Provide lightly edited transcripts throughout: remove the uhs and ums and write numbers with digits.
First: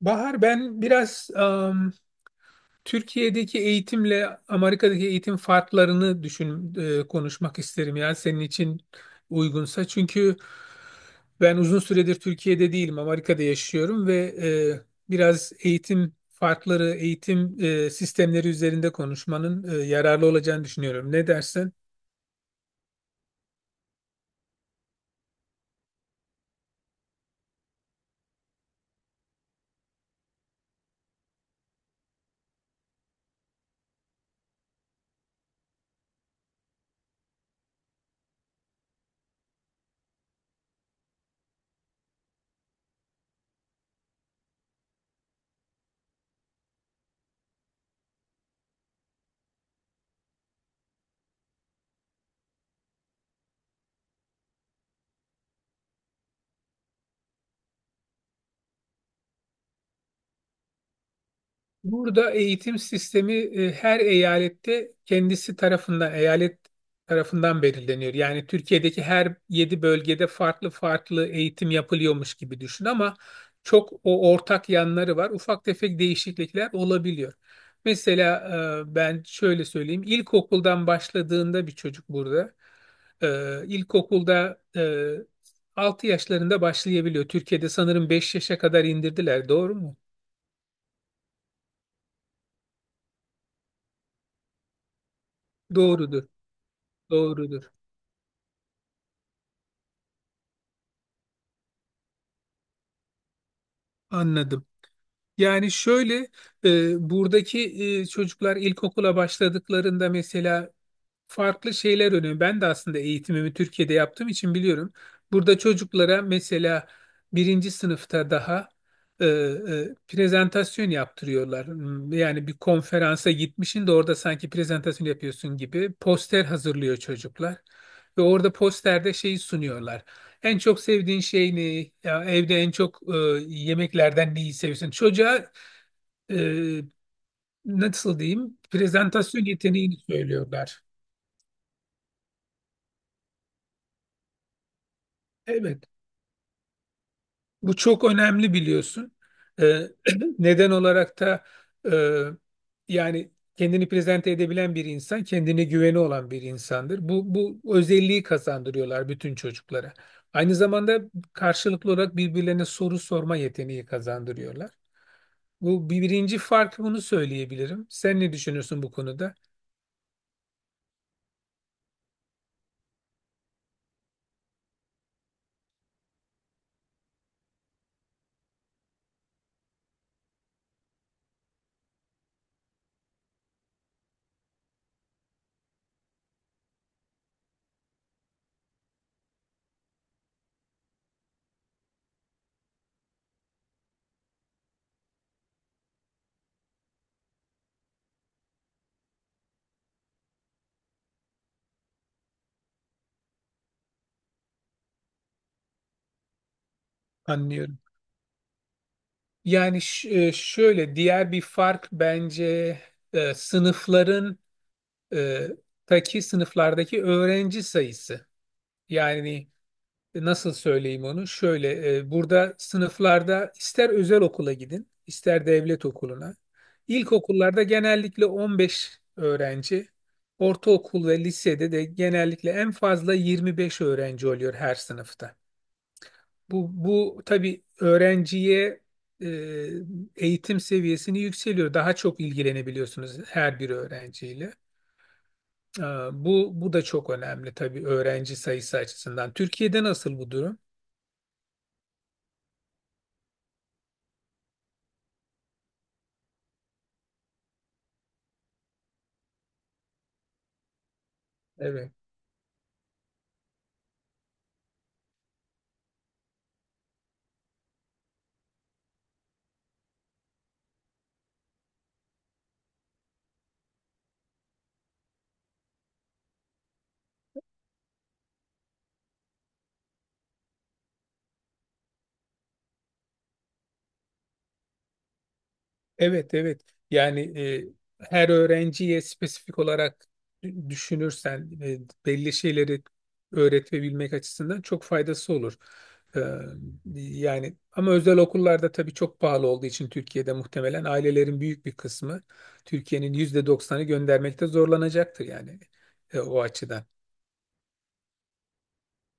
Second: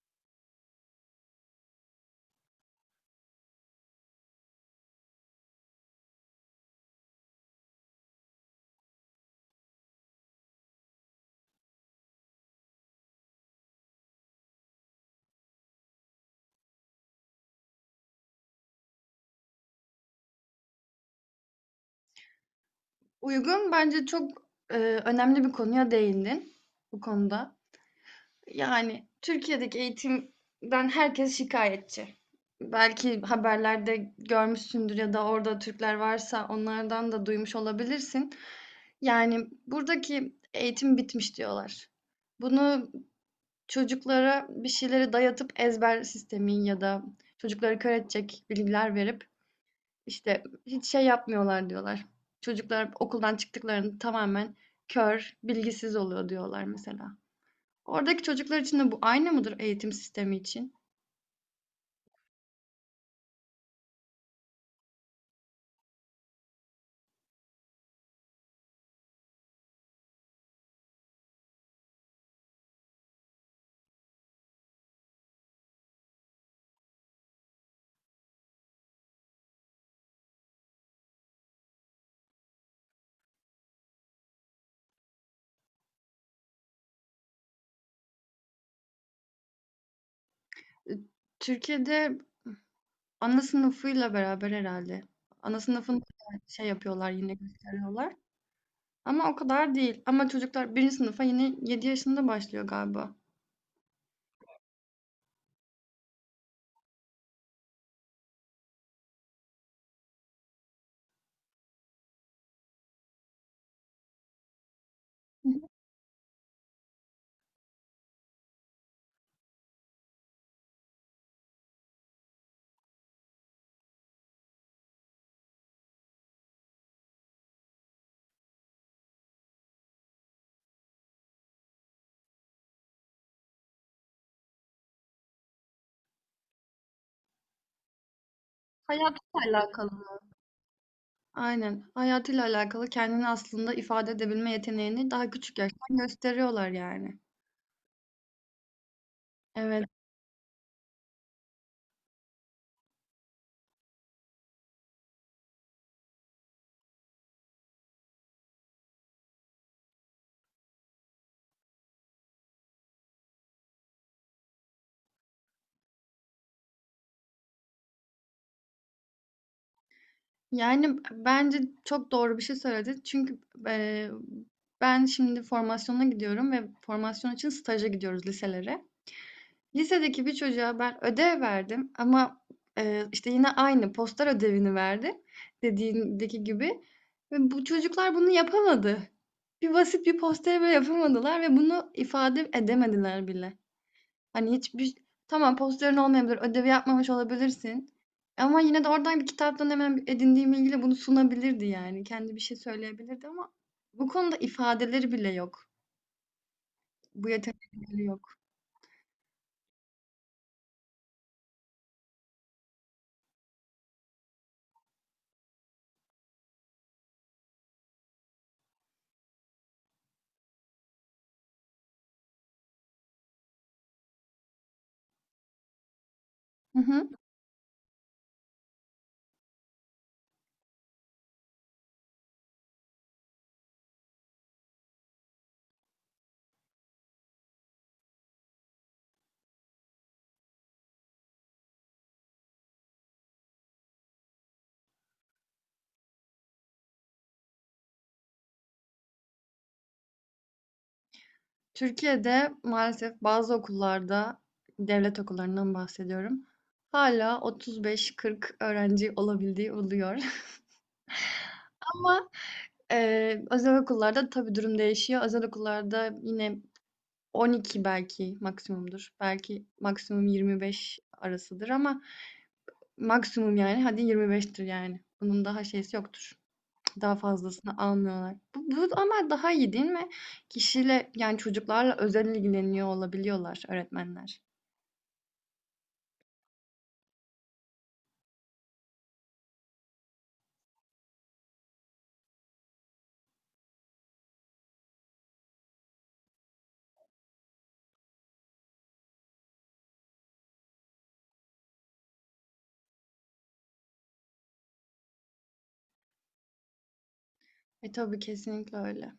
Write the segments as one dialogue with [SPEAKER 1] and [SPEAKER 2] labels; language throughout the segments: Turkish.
[SPEAKER 1] Bahar, ben biraz Türkiye'deki eğitimle Amerika'daki eğitim farklarını düşün konuşmak isterim ya senin için uygunsa. Çünkü ben uzun süredir Türkiye'de değilim, Amerika'da yaşıyorum ve biraz eğitim farkları, eğitim sistemleri üzerinde konuşmanın yararlı olacağını düşünüyorum. Ne dersin?
[SPEAKER 2] Uygun. Bence çok, önemli bir konuya değindin bu konuda. Yani, Türkiye'deki eğitimden herkes şikayetçi. Belki haberlerde görmüşsündür ya da orada Türkler varsa onlardan da duymuş olabilirsin. Yani, buradaki eğitim bitmiş diyorlar. Bunu çocuklara bir şeyleri dayatıp ezber sistemi ya da çocukları kör edecek bilgiler verip işte hiç şey yapmıyorlar diyorlar. Çocuklar okuldan çıktıklarında tamamen kör, bilgisiz oluyor diyorlar mesela. Oradaki çocuklar için de bu aynı mıdır eğitim sistemi için?
[SPEAKER 1] Burada eğitim sistemi her eyalette kendisi tarafından, eyalet tarafından belirleniyor. Yani Türkiye'deki her yedi bölgede farklı farklı eğitim yapılıyormuş gibi düşün ama çok o ortak yanları var. Ufak tefek değişiklikler olabiliyor. Mesela ben şöyle söyleyeyim. İlkokuldan başladığında bir çocuk burada ilkokulda 6 yaşlarında başlayabiliyor. Türkiye'de sanırım 5 yaşa kadar indirdiler. Doğru mu?
[SPEAKER 2] E, Türkiye'de ana sınıfıyla beraber herhalde. Ana sınıfında
[SPEAKER 1] Doğrudur.
[SPEAKER 2] da şey yapıyorlar yine
[SPEAKER 1] Doğrudur.
[SPEAKER 2] gösteriyorlar. Ama o kadar değil. Ama çocuklar birinci sınıfa yine yedi yaşında başlıyor galiba.
[SPEAKER 1] Anladım. Yani şöyle buradaki çocuklar ilkokula başladıklarında mesela farklı şeyler önemli. Ben de aslında eğitimimi Türkiye'de yaptığım için biliyorum. Burada çocuklara mesela birinci sınıfta daha prezentasyon yaptırıyorlar. Yani bir konferansa gitmişsin de orada sanki prezentasyon yapıyorsun gibi poster hazırlıyor çocuklar. Ve orada posterde şeyi sunuyorlar. En çok sevdiğin şey ne? Ya evde en çok yemeklerden neyi seviyorsun? Çocuğa e, nasıl diyeyim?
[SPEAKER 2] Hayatla
[SPEAKER 1] Prezentasyon yeteneğini
[SPEAKER 2] alakalı.
[SPEAKER 1] söylüyorlar.
[SPEAKER 2] Aynen. Hayatıyla alakalı kendini aslında ifade edebilme yeteneğini daha küçük
[SPEAKER 1] Evet.
[SPEAKER 2] yaştan gösteriyorlar yani.
[SPEAKER 1] Bu çok önemli biliyorsun. Ee,
[SPEAKER 2] Evet.
[SPEAKER 1] neden olarak da e, yani kendini prezente edebilen bir insan, kendine güveni olan bir insandır. Bu özelliği kazandırıyorlar bütün çocuklara. Aynı zamanda karşılıklı olarak birbirlerine soru sorma yeteneği kazandırıyorlar. Bu birinci fark, bunu söyleyebilirim. Sen ne düşünüyorsun bu konuda?
[SPEAKER 2] Yani bence çok doğru bir şey söyledi. Çünkü eee, ben şimdi formasyona gidiyorum ve formasyon için staja gidiyoruz liselere. Lisedeki bir çocuğa ben ödev verdim ama işte yine aynı poster ödevini verdim dediğindeki gibi. Ve bu çocuklar bunu yapamadı. Bir basit bir posteri bile yapamadılar ve bunu ifade edemediler bile. Hani, hiçbir Tamam, posterın olmayabilir, ödevi yapmamış olabilirsin ama yine de oradan bir kitaptan hemen edindiğim bilgiyle bunu sunabilirdi yani. Kendi bir şey söyleyebilirdi ama bu konuda ifadeleri bile yok. Bu
[SPEAKER 1] Anlıyorum.
[SPEAKER 2] yetenekleri yok.
[SPEAKER 1] Yani şöyle diğer bir fark bence sınıfların e, taki sınıflardaki öğrenci sayısı. Yani nasıl söyleyeyim onu? Şöyle burada sınıflarda ister özel okula gidin, ister devlet okuluna.
[SPEAKER 2] Hı hı.
[SPEAKER 1] İlkokullarda genellikle 15 öğrenci, ortaokul ve lisede de genellikle en fazla 25 öğrenci oluyor her sınıfta. Bu tabii öğrenciye e, eğitim seviyesini yükseliyor. Daha çok ilgilenebiliyorsunuz her bir öğrenciyle. Ee, bu da çok önemli tabii öğrenci sayısı açısından. Türkiye'de nasıl bu durum?
[SPEAKER 2] Türkiye'de maalesef bazı okullarda, devlet okullarından bahsediyorum, hâlâ 35-40 öğrenci olabildiği oluyor
[SPEAKER 1] Evet.
[SPEAKER 2] ama özel okullarda tabii durum değişiyor. Özel okullarda yine 12 belki maksimumdur. Belki maksimum 25 arasıdır ama maksimum yani hadi 25'tir yani. Bunun daha şeysi yoktur. Daha fazlasını almıyorlar. Bu ama daha iyi değil mi? Kişiyle yani çocuklarla özel ilgileniyor olabiliyorlar öğretmenler.
[SPEAKER 1] Evet, evet. Yani her öğrenciye spesifik olarak düşünürsen belli şeyleri öğretebilmek açısından çok faydası olur. Ee, yani ama özel okullarda tabii çok pahalı olduğu için Türkiye'de muhtemelen ailelerin büyük bir kısmı, Türkiye'nin %90'ı göndermekte zorlanacaktır, yani o açıdan.
[SPEAKER 2] E tabii kesinlikle öyle.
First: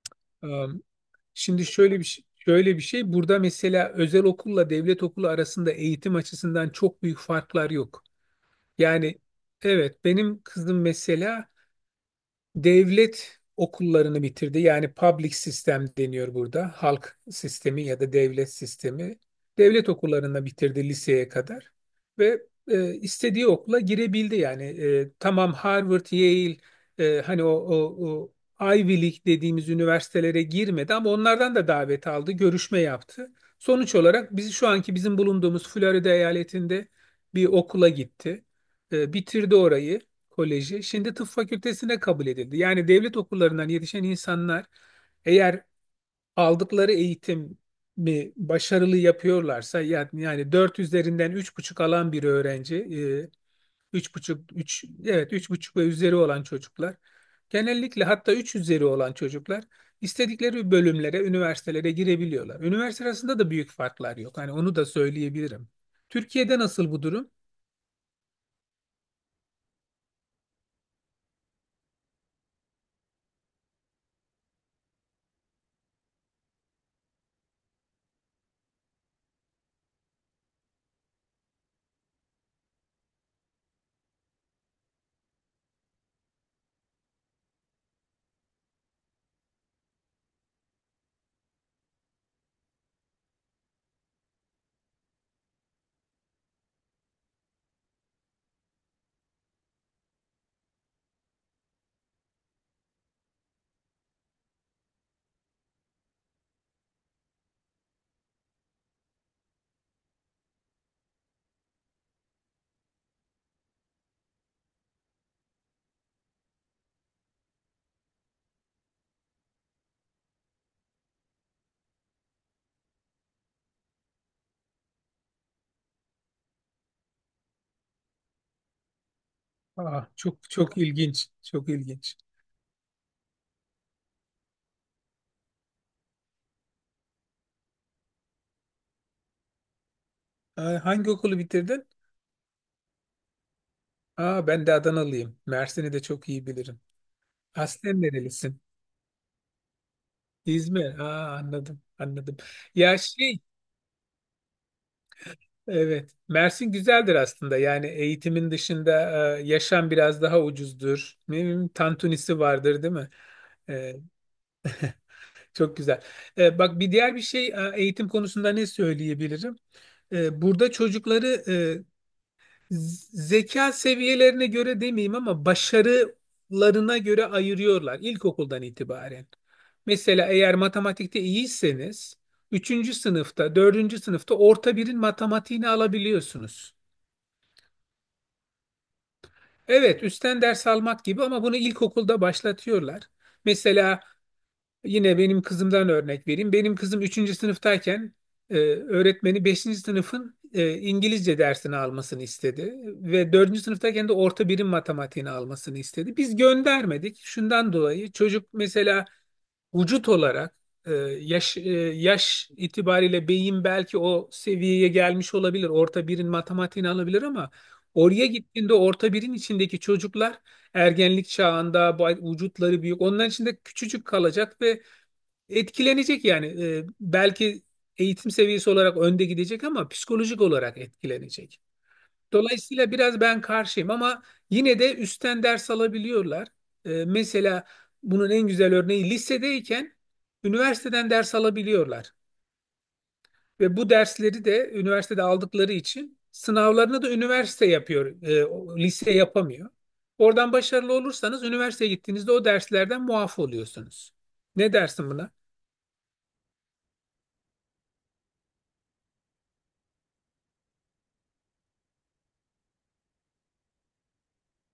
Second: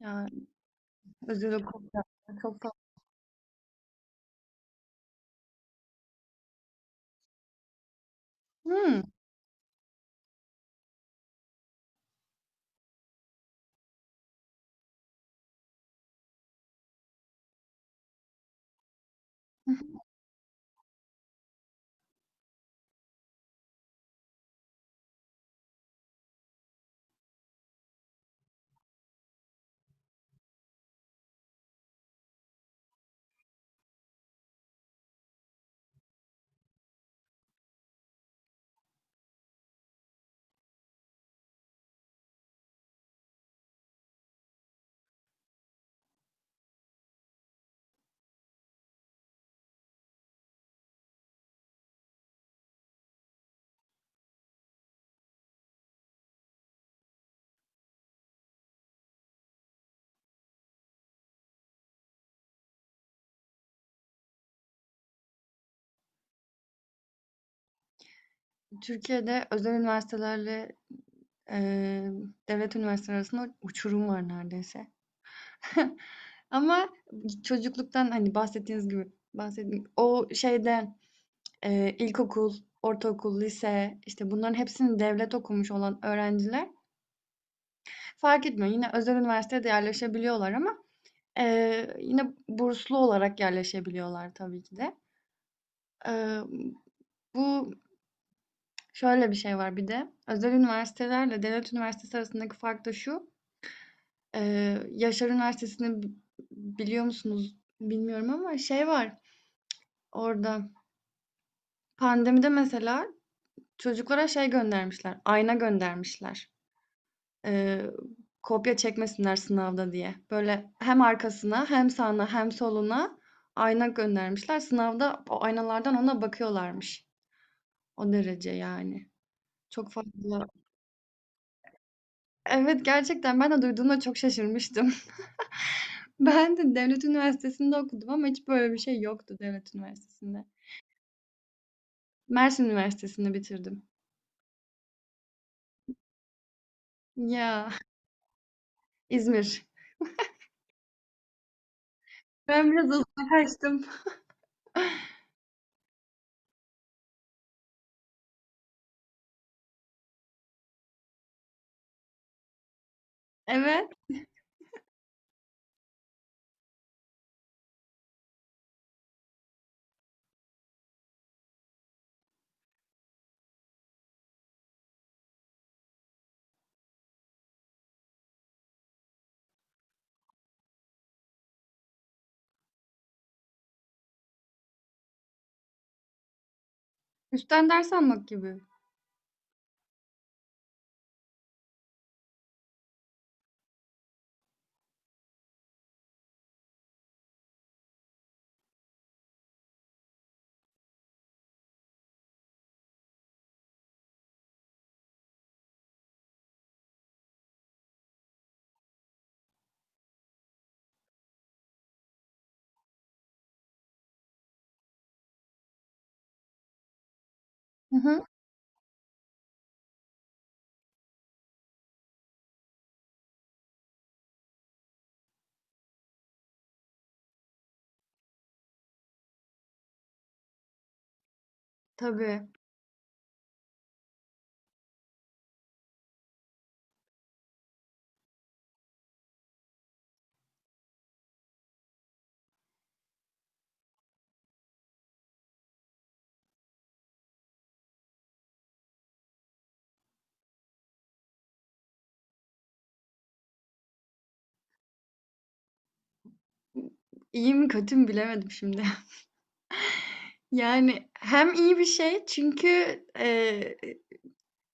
[SPEAKER 2] Yani
[SPEAKER 1] Am,
[SPEAKER 2] özel
[SPEAKER 1] Şimdi şöyle
[SPEAKER 2] okulda
[SPEAKER 1] bir şey,
[SPEAKER 2] çok fazla.
[SPEAKER 1] şöyle bir şey. Burada mesela özel okulla devlet okulu arasında eğitim açısından çok büyük farklar yok.
[SPEAKER 2] Hmm.
[SPEAKER 1] Yani evet benim kızım mesela devlet okullarını bitirdi. Yani public sistem deniyor burada. Halk sistemi ya da devlet sistemi. Devlet okullarını bitirdi liseye kadar ve istediği okula girebildi. Yani tamam, Harvard, Yale hani o Ivy League dediğimiz üniversitelere girmedi ama onlardan da davet aldı, görüşme yaptı. Sonuç olarak biz şu anki bizim bulunduğumuz Florida eyaletinde bir okula gitti. Bitirdi orayı. Koleji şimdi tıp fakültesine kabul edildi. Yani devlet okullarından yetişen insanlar eğer aldıkları eğitimi başarılı yapıyorlarsa, yani, 4 üzerinden 3,5 alan bir öğrenci, üç buçuk 3 evet üç buçuk ve üzeri olan çocuklar genellikle, hatta 3 üzeri olan çocuklar istedikleri bölümlere, üniversitelere girebiliyorlar. Üniversite arasında da büyük farklar yok. Hani onu da söyleyebilirim. Türkiye'de nasıl bu durum?
[SPEAKER 2] Türkiye'de özel üniversitelerle eee, devlet üniversiteleri arasında uçurum var neredeyse. Ama çocukluktan, hani, bahsettiğiniz gibi bahsettiğim o şeyde, ilkokul, ortaokul, lise, işte, bunların hepsini devlet okumuş olan öğrenciler fark etmiyor. Yine özel üniversiteye yerleşebiliyorlar ama yine burslu olarak yerleşebiliyorlar tabii ki de. Eee, bu şöyle bir şey var bir de, özel üniversitelerle devlet üniversitesi arasındaki fark da şu, Yaşar Üniversitesi'ni biliyor musunuz bilmiyorum ama şey var orada, pandemide mesela çocuklara şey göndermişler, ayna göndermişler. Eee, kopya çekmesinler sınavda diye. Böyle hem arkasına hem sağına hem soluna ayna göndermişler. Sınavda o aynalardan ona bakıyorlarmış. O derece yani. Çok
[SPEAKER 1] Aa,
[SPEAKER 2] fazla.
[SPEAKER 1] çok çok ilginç, çok ilginç.
[SPEAKER 2] Evet gerçekten ben de duyduğumda çok şaşırmıştım. Ben de devlet üniversitesinde okudum ama hiç böyle bir şey yoktu devlet üniversitesinde.
[SPEAKER 1] Aa, hangi okulu bitirdin?
[SPEAKER 2] Mersin Üniversitesi'nde bitirdim.
[SPEAKER 1] Aa, ben de Adanalıyım. Mersin'i de çok iyi bilirim.
[SPEAKER 2] Ya
[SPEAKER 1] Aslen nerelisin?
[SPEAKER 2] İzmir.
[SPEAKER 1] İzmir. Aa, anladım, anladım.
[SPEAKER 2] Ben biraz
[SPEAKER 1] Ya şey,
[SPEAKER 2] uzaklaştım.
[SPEAKER 1] evet. Mersin güzeldir aslında. Yani eğitimin dışında yaşam biraz daha ucuzdur. Ne bileyim, tantunisi vardır, değil mi?
[SPEAKER 2] Evet.
[SPEAKER 1] E, çok güzel. Bak, bir diğer bir şey eğitim konusunda ne söyleyebilirim? Burada çocukları zeka seviyelerine göre demeyeyim ama başarılarına göre ayırıyorlar ilkokuldan itibaren. Mesela eğer matematikte iyiyseniz üçüncü sınıfta, dördüncü sınıfta orta birin matematiğini alabiliyorsunuz.
[SPEAKER 2] Üstten ders almak gibi.
[SPEAKER 1] Evet, üstten ders almak gibi ama bunu ilkokulda başlatıyorlar. Mesela yine benim kızımdan örnek vereyim. Benim kızım üçüncü sınıftayken öğretmeni beşinci sınıfın İngilizce dersini almasını istedi ve dördüncü sınıftayken de orta birim matematiğini almasını istedi. Biz göndermedik. Şundan dolayı çocuk mesela vücut olarak, e, yaş e, yaş itibariyle beyin belki o seviyeye gelmiş olabilir. Orta birin matematiğini alabilir ama
[SPEAKER 2] Hı hı.
[SPEAKER 1] oraya gittiğinde orta birin içindeki çocuklar ergenlik çağında, vücutları büyük. Onların içinde küçücük kalacak ve etkilenecek yani. Belki eğitim seviyesi olarak önde gidecek ama psikolojik olarak etkilenecek.
[SPEAKER 2] Tabii.
[SPEAKER 1] Dolayısıyla biraz ben karşıyım ama yine de üstten ders alabiliyorlar. Mesela bunun en güzel örneği, lisedeyken üniversiteden ders alabiliyorlar. Ve bu dersleri de üniversitede aldıkları için sınavlarını da üniversite yapıyor, lise yapamıyor. Oradan başarılı olursanız üniversiteye gittiğinizde o derslerden muaf oluyorsunuz. Ne dersin buna?
[SPEAKER 2] İyi mi kötü mü bilemedim şimdi. Yani hem iyi bir şey çünkü, eee,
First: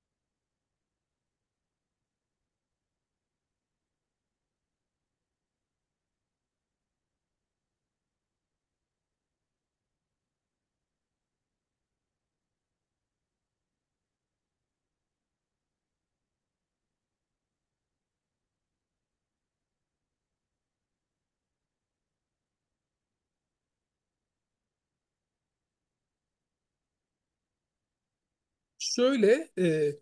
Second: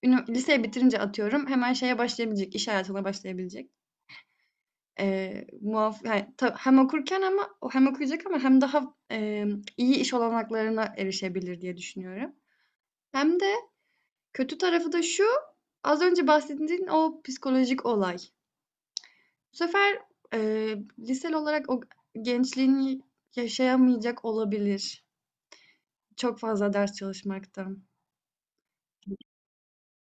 [SPEAKER 2] ünü liseyi bitirince atıyorum hemen şeye başlayabilecek, iş hayatına başlayabilecek. Muaf yani ta hem okurken ama hem okuyacak ama hem daha, iyi iş olanaklarına erişebilir diye düşünüyorum. Hem de kötü tarafı da şu, az önce bahsettiğin o psikolojik olay. Bu sefer, liseli olarak o gençliğini yaşayamayacak olabilir, çok fazla ders çalışmaktan.
[SPEAKER 1] Şöyle,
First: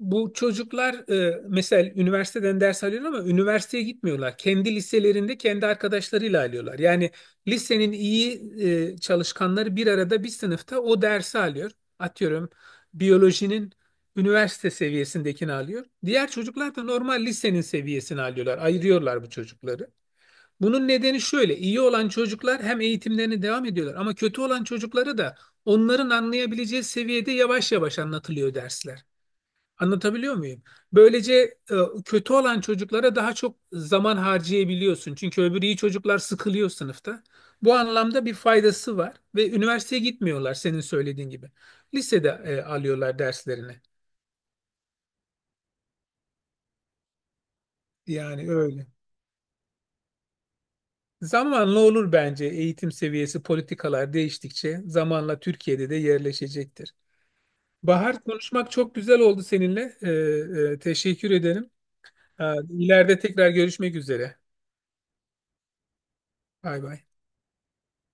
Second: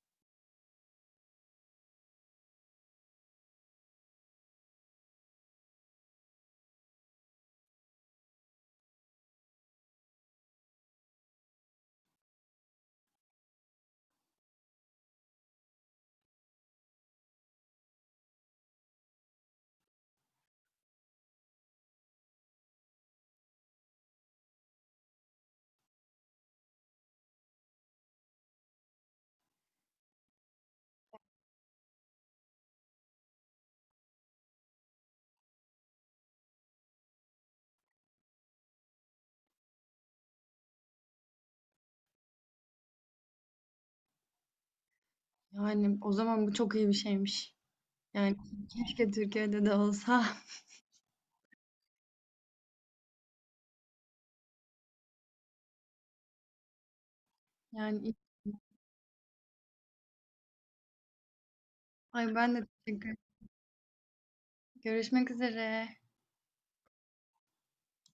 [SPEAKER 1] bu çocuklar mesela üniversiteden ders alıyorlar ama üniversiteye gitmiyorlar. Kendi liselerinde kendi arkadaşlarıyla alıyorlar. Yani lisenin iyi çalışkanları bir arada bir sınıfta o dersi alıyor. Atıyorum biyolojinin üniversite seviyesindekini alıyor. Diğer çocuklar da normal lisenin seviyesini alıyorlar. Ayırıyorlar bu çocukları. Bunun nedeni şöyle. İyi olan çocuklar hem eğitimlerine devam ediyorlar ama kötü olan çocuklara da onların anlayabileceği seviyede yavaş yavaş anlatılıyor dersler. Anlatabiliyor muyum? Böylece kötü olan çocuklara daha çok zaman harcayabiliyorsun. Çünkü öbürü, iyi çocuklar sıkılıyor sınıfta. Bu anlamda bir faydası var ve üniversiteye gitmiyorlar senin söylediğin gibi. Lisede alıyorlar derslerini.
[SPEAKER 2] Yani, o zaman bu çok iyi bir şeymiş. Yani,
[SPEAKER 1] Yani öyle.
[SPEAKER 2] keşke Türkiye'de de olsa.
[SPEAKER 1] Zamanla olur bence, eğitim seviyesi, politikalar değiştikçe zamanla Türkiye'de de yerleşecektir.
[SPEAKER 2] Yani, iyi.
[SPEAKER 1] Bahar, konuşmak çok güzel oldu seninle. Teşekkür ederim.
[SPEAKER 2] Ay,
[SPEAKER 1] E,
[SPEAKER 2] ben de teşekkür ederim.
[SPEAKER 1] ileride tekrar görüşmek üzere.
[SPEAKER 2] Görüşmek üzere.
[SPEAKER 1] Bay bay.